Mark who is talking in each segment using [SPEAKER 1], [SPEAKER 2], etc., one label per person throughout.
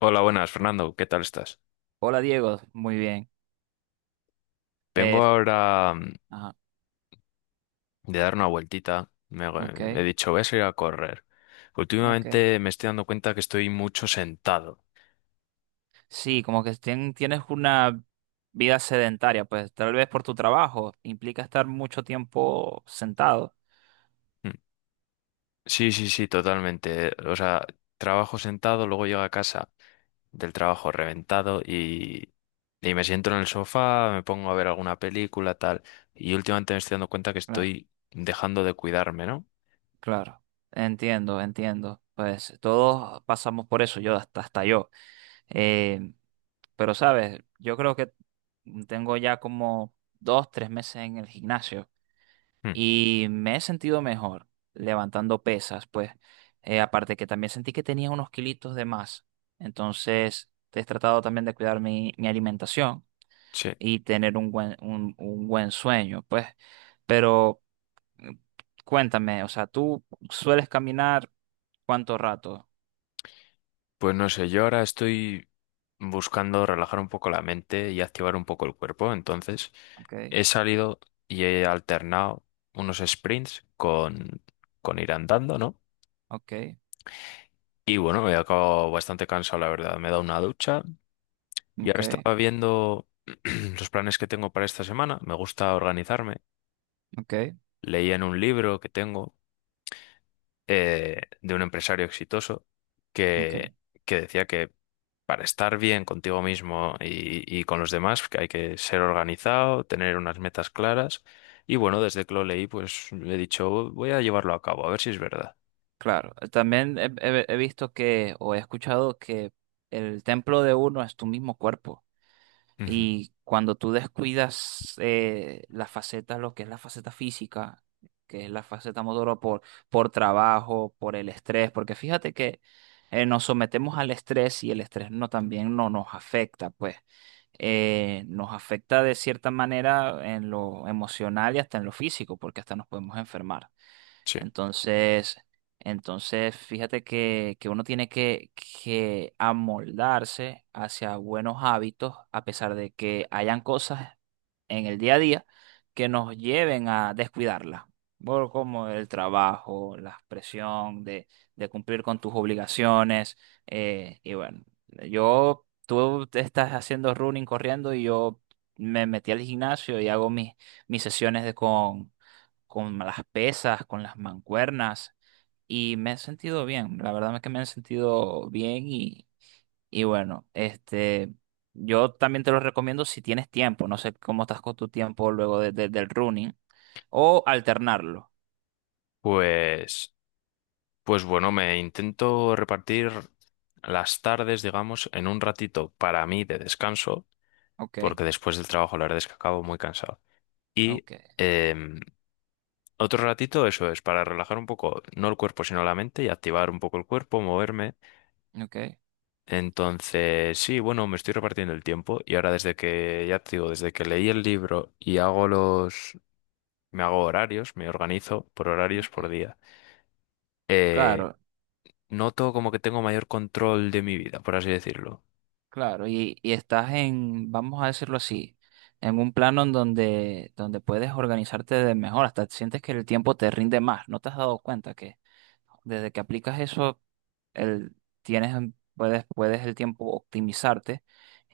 [SPEAKER 1] Hola, buenas, Fernando. ¿Qué tal estás?
[SPEAKER 2] Hola Diego, muy bien.
[SPEAKER 1] Vengo
[SPEAKER 2] Eh,
[SPEAKER 1] ahora
[SPEAKER 2] ajá,
[SPEAKER 1] de dar una vueltita.
[SPEAKER 2] ok,
[SPEAKER 1] He dicho, voy a salir a correr.
[SPEAKER 2] ok.
[SPEAKER 1] Últimamente me estoy dando cuenta que estoy mucho sentado.
[SPEAKER 2] Sí, como que tienes una vida sedentaria, pues tal vez por tu trabajo implica estar mucho tiempo sentado.
[SPEAKER 1] Mm. Sí, sí, sí, totalmente. O sea, trabajo sentado, luego llego a casa del trabajo reventado y me siento en el sofá, me pongo a ver alguna película, tal. Y últimamente me estoy dando cuenta que
[SPEAKER 2] Cla-
[SPEAKER 1] estoy dejando de cuidarme, ¿no?
[SPEAKER 2] Claro, entiendo, entiendo. Pues todos pasamos por eso, yo hasta yo. Eh, pero sabes, yo creo que tengo ya como 2, 3 meses en el gimnasio.
[SPEAKER 1] Mm.
[SPEAKER 2] Y me he sentido mejor levantando pesas, pues. Aparte que también sentí que tenía unos kilitos de más. Entonces, he tratado también de cuidar mi alimentación
[SPEAKER 1] Sí.
[SPEAKER 2] y tener un buen sueño, pues. Pero mm, cuéntame, o sea, ¿tú sueles caminar cuánto rato?
[SPEAKER 1] Pues no sé, yo ahora estoy buscando relajar un poco la mente y activar un poco el cuerpo. Entonces,
[SPEAKER 2] Ok,
[SPEAKER 1] he salido y he alternado unos sprints con ir andando, ¿no?
[SPEAKER 2] ok,
[SPEAKER 1] Y bueno, me he acabado bastante cansado, la verdad. Me he dado una ducha y ahora
[SPEAKER 2] ok,
[SPEAKER 1] estaba viendo los planes que tengo para esta semana. Me gusta organizarme.
[SPEAKER 2] ok,
[SPEAKER 1] Leía en un libro que tengo de un empresario exitoso que,
[SPEAKER 2] ok.
[SPEAKER 1] que decía que para estar bien contigo mismo y con los demás, que hay que ser organizado, tener unas metas claras. Y bueno, desde que lo leí, pues he dicho, voy a llevarlo a cabo, a ver si es verdad.
[SPEAKER 2] Claro, también he visto que, o he escuchado que el templo de uno es tu mismo cuerpo.
[SPEAKER 1] Ujú.
[SPEAKER 2] Y cuando tú descuidas la faceta, lo que es la faceta física, que es la faceta motora por, trabajo, por el estrés, porque fíjate que nos sometemos al estrés y el estrés no también no nos afecta, pues nos afecta de cierta manera en lo emocional y hasta en lo físico, porque hasta nos podemos enfermar.
[SPEAKER 1] Sí.
[SPEAKER 2] Entonces, fíjate que, uno tiene que, amoldarse hacia buenos hábitos, a pesar de que hayan cosas en el día a día que nos lleven a descuidarlas. Por como el trabajo, la presión de cumplir con tus obligaciones. Y bueno, yo, tú te estás haciendo running corriendo y yo me metí al gimnasio y hago mis sesiones de, con las pesas, con las mancuernas y me he sentido bien, la verdad es que me he sentido bien y bueno, yo también te lo recomiendo si tienes tiempo, no sé cómo estás con tu tiempo luego del running o alternarlo.
[SPEAKER 1] Pues, pues bueno, me intento repartir las tardes, digamos, en un ratito para mí de descanso,
[SPEAKER 2] Ok,
[SPEAKER 1] porque después del trabajo la verdad es que acabo muy cansado. Y
[SPEAKER 2] ok,
[SPEAKER 1] em, otro ratito, eso es, para relajar un poco, no el cuerpo, sino la mente y activar un poco el cuerpo, moverme.
[SPEAKER 2] ok,
[SPEAKER 1] Entonces, sí, bueno, me estoy repartiendo el tiempo y ahora desde que, ya te digo, desde que leí el libro y hago me hago horarios, me organizo por horarios
[SPEAKER 2] ok.
[SPEAKER 1] por día, eh,
[SPEAKER 2] Claro,
[SPEAKER 1] noto como que tengo mayor control de mi vida, por así decirlo.
[SPEAKER 2] claro, y estás en, vamos a decirlo así, en un plano en donde, puedes organizarte de mejor, hasta sientes que el tiempo te rinde más. ¿No te has dado cuenta que, desde que aplicas eso, el, tienes, un- puedes, puedes el tiempo optimizarte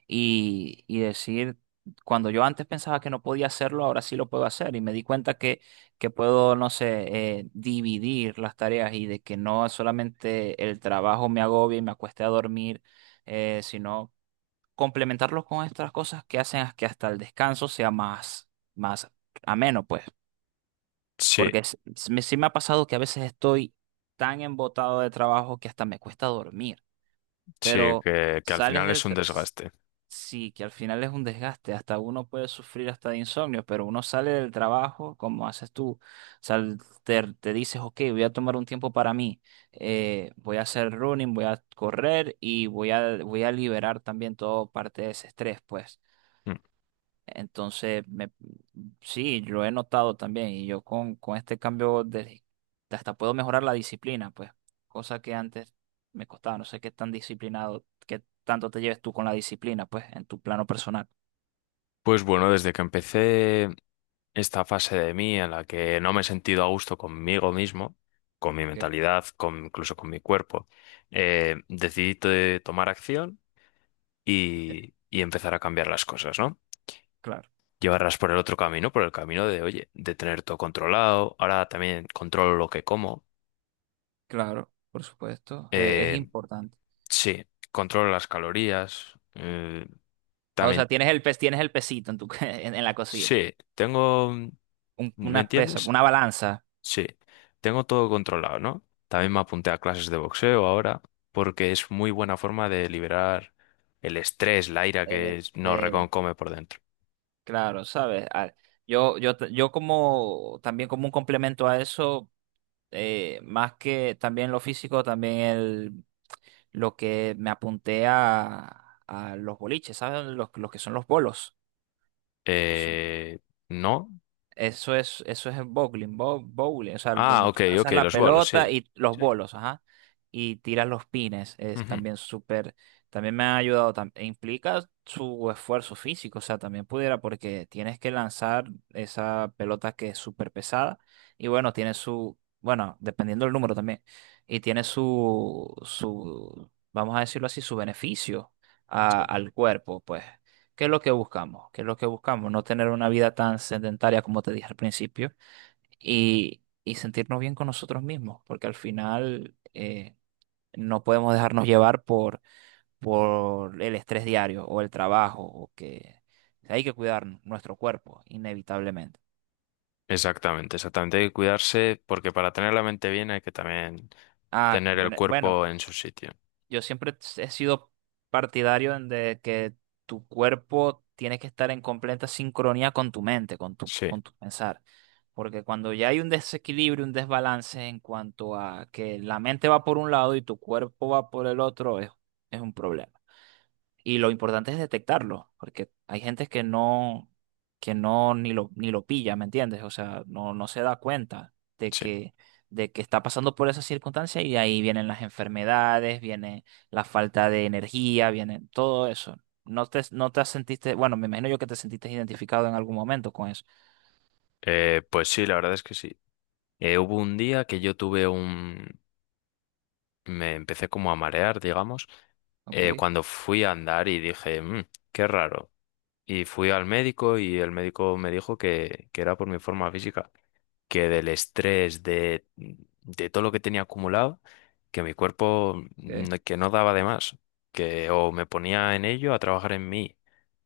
[SPEAKER 2] y decir, cuando yo antes pensaba que no podía hacerlo, ahora sí lo puedo hacer? Y me di cuenta que, puedo, no sé, dividir las tareas y de que no solamente el trabajo me agobie y me acueste a dormir, sino complementarlo con estas cosas que hacen que hasta el descanso sea más ameno, pues.
[SPEAKER 1] Sí,
[SPEAKER 2] Porque sí me ha pasado que a veces estoy tan embotado de trabajo que hasta me cuesta dormir.
[SPEAKER 1] sí,
[SPEAKER 2] Pero
[SPEAKER 1] que al
[SPEAKER 2] sales
[SPEAKER 1] final es
[SPEAKER 2] del...
[SPEAKER 1] un
[SPEAKER 2] tra- s-
[SPEAKER 1] desgaste.
[SPEAKER 2] Sí, que al final es un desgaste. Hasta uno puede sufrir hasta de insomnio, pero uno sale del trabajo, como haces tú. Sal- te dices, ok, voy a tomar un tiempo para mí. Voy a hacer running, voy a correr y voy a liberar también toda parte de ese estrés, pues.
[SPEAKER 1] Mm.
[SPEAKER 2] Entonces, sí, lo he notado también. Y yo con este cambio, hasta puedo mejorar la disciplina, pues, cosa que antes me costaba. No sé qué tan disciplinado, qué tanto te lleves tú con la disciplina, pues, en tu plano personal.
[SPEAKER 1] Pues bueno, desde que empecé esta fase de mí en la que no me he sentido a gusto conmigo mismo, con mi
[SPEAKER 2] Ok,
[SPEAKER 1] mentalidad, con, incluso con mi cuerpo, decidí to- tomar acción
[SPEAKER 2] ok.
[SPEAKER 1] y empezar a cambiar las cosas, ¿no?
[SPEAKER 2] Claro,
[SPEAKER 1] Llevarlas por el otro camino, por el camino de, oye, de tener todo controlado. Ahora también controlo lo que como.
[SPEAKER 2] claro, por supuesto. Es
[SPEAKER 1] Eh,
[SPEAKER 2] importante.
[SPEAKER 1] sí, controlo las calorías.
[SPEAKER 2] O sea,
[SPEAKER 1] También,
[SPEAKER 2] tienes el pesito en en la cocina.
[SPEAKER 1] sí, tengo, ¿me
[SPEAKER 2] Una pesa,
[SPEAKER 1] entiendes?
[SPEAKER 2] una balanza.
[SPEAKER 1] Sí, tengo todo controlado, ¿no? También me apunté a clases de boxeo ahora porque es muy buena forma de liberar el estrés, la ira
[SPEAKER 2] El,
[SPEAKER 1] que nos
[SPEAKER 2] este,
[SPEAKER 1] reconcome por dentro.
[SPEAKER 2] Claro, sabes. Yo como también como un complemento a eso. Más que también lo físico, también lo que me apunté a los boliches, ¿sabes? Los que son los bolos. Su-
[SPEAKER 1] Eh, ¿No?
[SPEAKER 2] eso es el bowling, bowling, o sea,
[SPEAKER 1] Ah,
[SPEAKER 2] donde
[SPEAKER 1] ok,
[SPEAKER 2] tú
[SPEAKER 1] ok,
[SPEAKER 2] lanzas la
[SPEAKER 1] los bolos, sí.
[SPEAKER 2] pelota y los
[SPEAKER 1] Sí.
[SPEAKER 2] bolos, ajá, y tiras los pines, es
[SPEAKER 1] Ujú.
[SPEAKER 2] también súper, también me ha ayudado, e implica su esfuerzo físico, o sea, también pudiera, porque tienes que lanzar esa pelota que es súper pesada, y bueno, tiene su, bueno, dependiendo del número también, y tiene vamos a decirlo así, su beneficio
[SPEAKER 1] Sí.
[SPEAKER 2] al cuerpo, pues. ¿Qué es lo que buscamos? ¿Qué es lo que buscamos? No tener una vida tan sedentaria como te dije al principio y sentirnos bien con nosotros mismos, porque al final no podemos dejarnos llevar por, el estrés diario o el trabajo, o que hay que cuidar nuestro cuerpo, inevitablemente.
[SPEAKER 1] Exactamente, exactamente. Hay que cuidarse porque para tener la mente bien hay que también
[SPEAKER 2] Ah,
[SPEAKER 1] tener el
[SPEAKER 2] bueno, bueno,
[SPEAKER 1] cuerpo en su sitio.
[SPEAKER 2] yo siempre he sido partidario en de que tu cuerpo tiene que estar en completa sincronía con tu mente, con tu,
[SPEAKER 1] Sí,
[SPEAKER 2] con tu pensar. Porque cuando ya hay un desequilibrio, un desbalance en cuanto a que la mente va por un lado y tu cuerpo va por el otro, es un problema. Y lo importante es detectarlo, porque hay gente que no, ni lo, pilla, ¿me entiendes? O sea, no, no se da cuenta de
[SPEAKER 1] sí.
[SPEAKER 2] que, está pasando por esa circunstancia, y de ahí vienen las enfermedades, viene la falta de energía, viene todo eso. No te sentiste, bueno, me imagino yo que te sentiste identificado en algún momento con eso.
[SPEAKER 1] Pues sí, la verdad es que sí. Hubo un día que yo tuve me empecé como a marear, digamos,
[SPEAKER 2] Ok,
[SPEAKER 1] cuando fui a andar y dije, "Mm, qué raro". Y fui al médico y el médico me dijo que era por mi forma física, que del estrés, de todo lo que tenía acumulado, que mi cuerpo, que no daba de más, que o me ponía en ello a trabajar en mí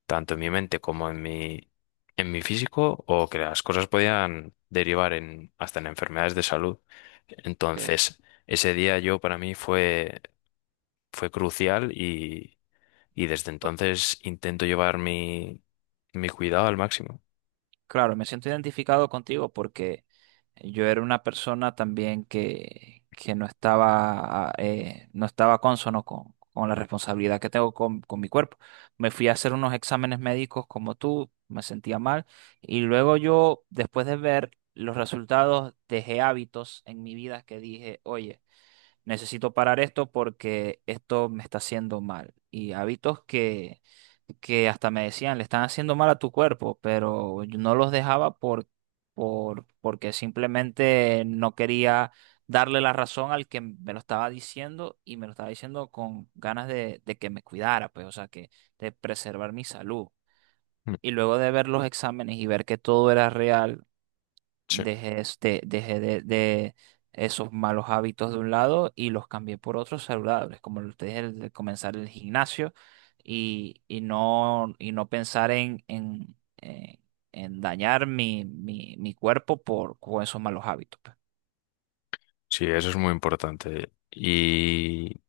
[SPEAKER 1] tanto en mi mente como en en mi físico, o que las cosas podían derivar en, hasta en enfermedades de salud.
[SPEAKER 2] ok,
[SPEAKER 1] Entonces, ese día yo para mí fue crucial y desde
[SPEAKER 2] ok.
[SPEAKER 1] entonces intento llevar mi cuidado al máximo.
[SPEAKER 2] Claro, me siento identificado contigo porque yo era una persona también que, no estaba, no estaba cónsono con la responsabilidad que tengo con mi cuerpo. Me fui a hacer unos exámenes médicos como tú, me sentía mal y luego yo, después de ver los resultados, dejé hábitos en mi vida que dije, oye, necesito parar esto porque esto me está haciendo mal. Y hábitos que, hasta me decían, le están haciendo mal a tu cuerpo, pero yo no los dejaba porque simplemente no quería darle la razón al que me lo estaba diciendo y me lo estaba diciendo con ganas de que me cuidara, pues, o sea, que de preservar mi salud.
[SPEAKER 1] Mm.
[SPEAKER 2] Y luego de ver los exámenes y ver que todo era real,
[SPEAKER 1] Sí,
[SPEAKER 2] dejé de esos malos hábitos de un lado y los cambié por otros saludables, como lo te dije, el de comenzar el gimnasio y no pensar en dañar mi cuerpo con esos malos hábitos.
[SPEAKER 1] sí, eso es muy importante.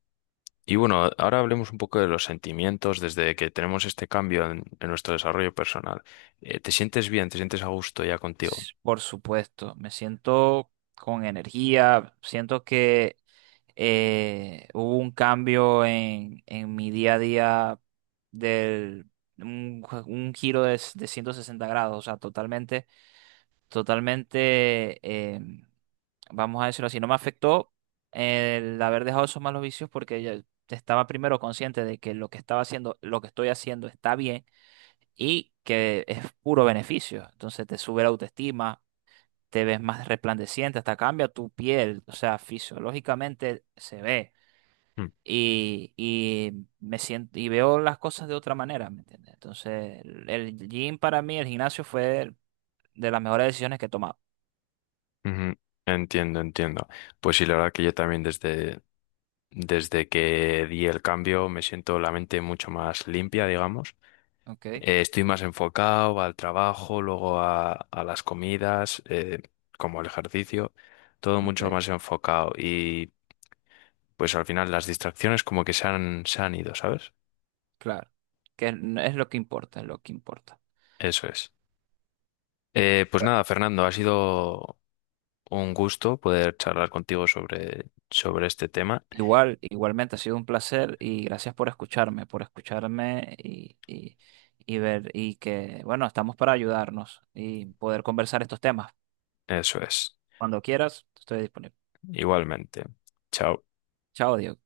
[SPEAKER 1] Y bueno, ahora hablemos un poco de los sentimientos desde que tenemos este cambio en nuestro desarrollo personal. ¿Te sientes bien? ¿Te sientes a gusto ya contigo?
[SPEAKER 2] Por supuesto, me siento con energía, siento que hubo un cambio en mi día a día del un giro de 160 grados, o sea, totalmente, totalmente, vamos a decirlo así, no me afectó el haber dejado esos malos vicios porque ya estaba primero consciente de que lo que estaba haciendo, lo que estoy haciendo está bien y que es puro beneficio. Entonces te sube la autoestima, te ves más resplandeciente, hasta cambia tu piel, o sea, fisiológicamente se ve. Y me siento y veo las cosas de otra manera, ¿me entiendes? Entonces, el gym para mí, el gimnasio fue de las mejores decisiones que he tomado.
[SPEAKER 1] Ujú. Entiendo, entiendo. Pues sí, la verdad que yo también desde, desde que di el cambio me siento la mente mucho más limpia, digamos.
[SPEAKER 2] Ok,
[SPEAKER 1] Estoy más enfocado al trabajo, luego a las comidas, como al ejercicio, todo
[SPEAKER 2] ok,
[SPEAKER 1] mucho más enfocado. Y pues al final las distracciones como que se han ido, ¿sabes?
[SPEAKER 2] claro. Que es lo que importa, es lo que importa.
[SPEAKER 1] Eso es. Pues
[SPEAKER 2] Bueno.
[SPEAKER 1] nada, Fernando, ha sido un gusto poder charlar contigo sobre, sobre este tema.
[SPEAKER 2] Igualmente ha sido un placer y gracias por escucharme y ver, bueno, estamos para ayudarnos y poder conversar estos temas.
[SPEAKER 1] Eso es.
[SPEAKER 2] Cuando quieras, estoy disponible.
[SPEAKER 1] Igualmente. Chao.
[SPEAKER 2] Chao, Diego.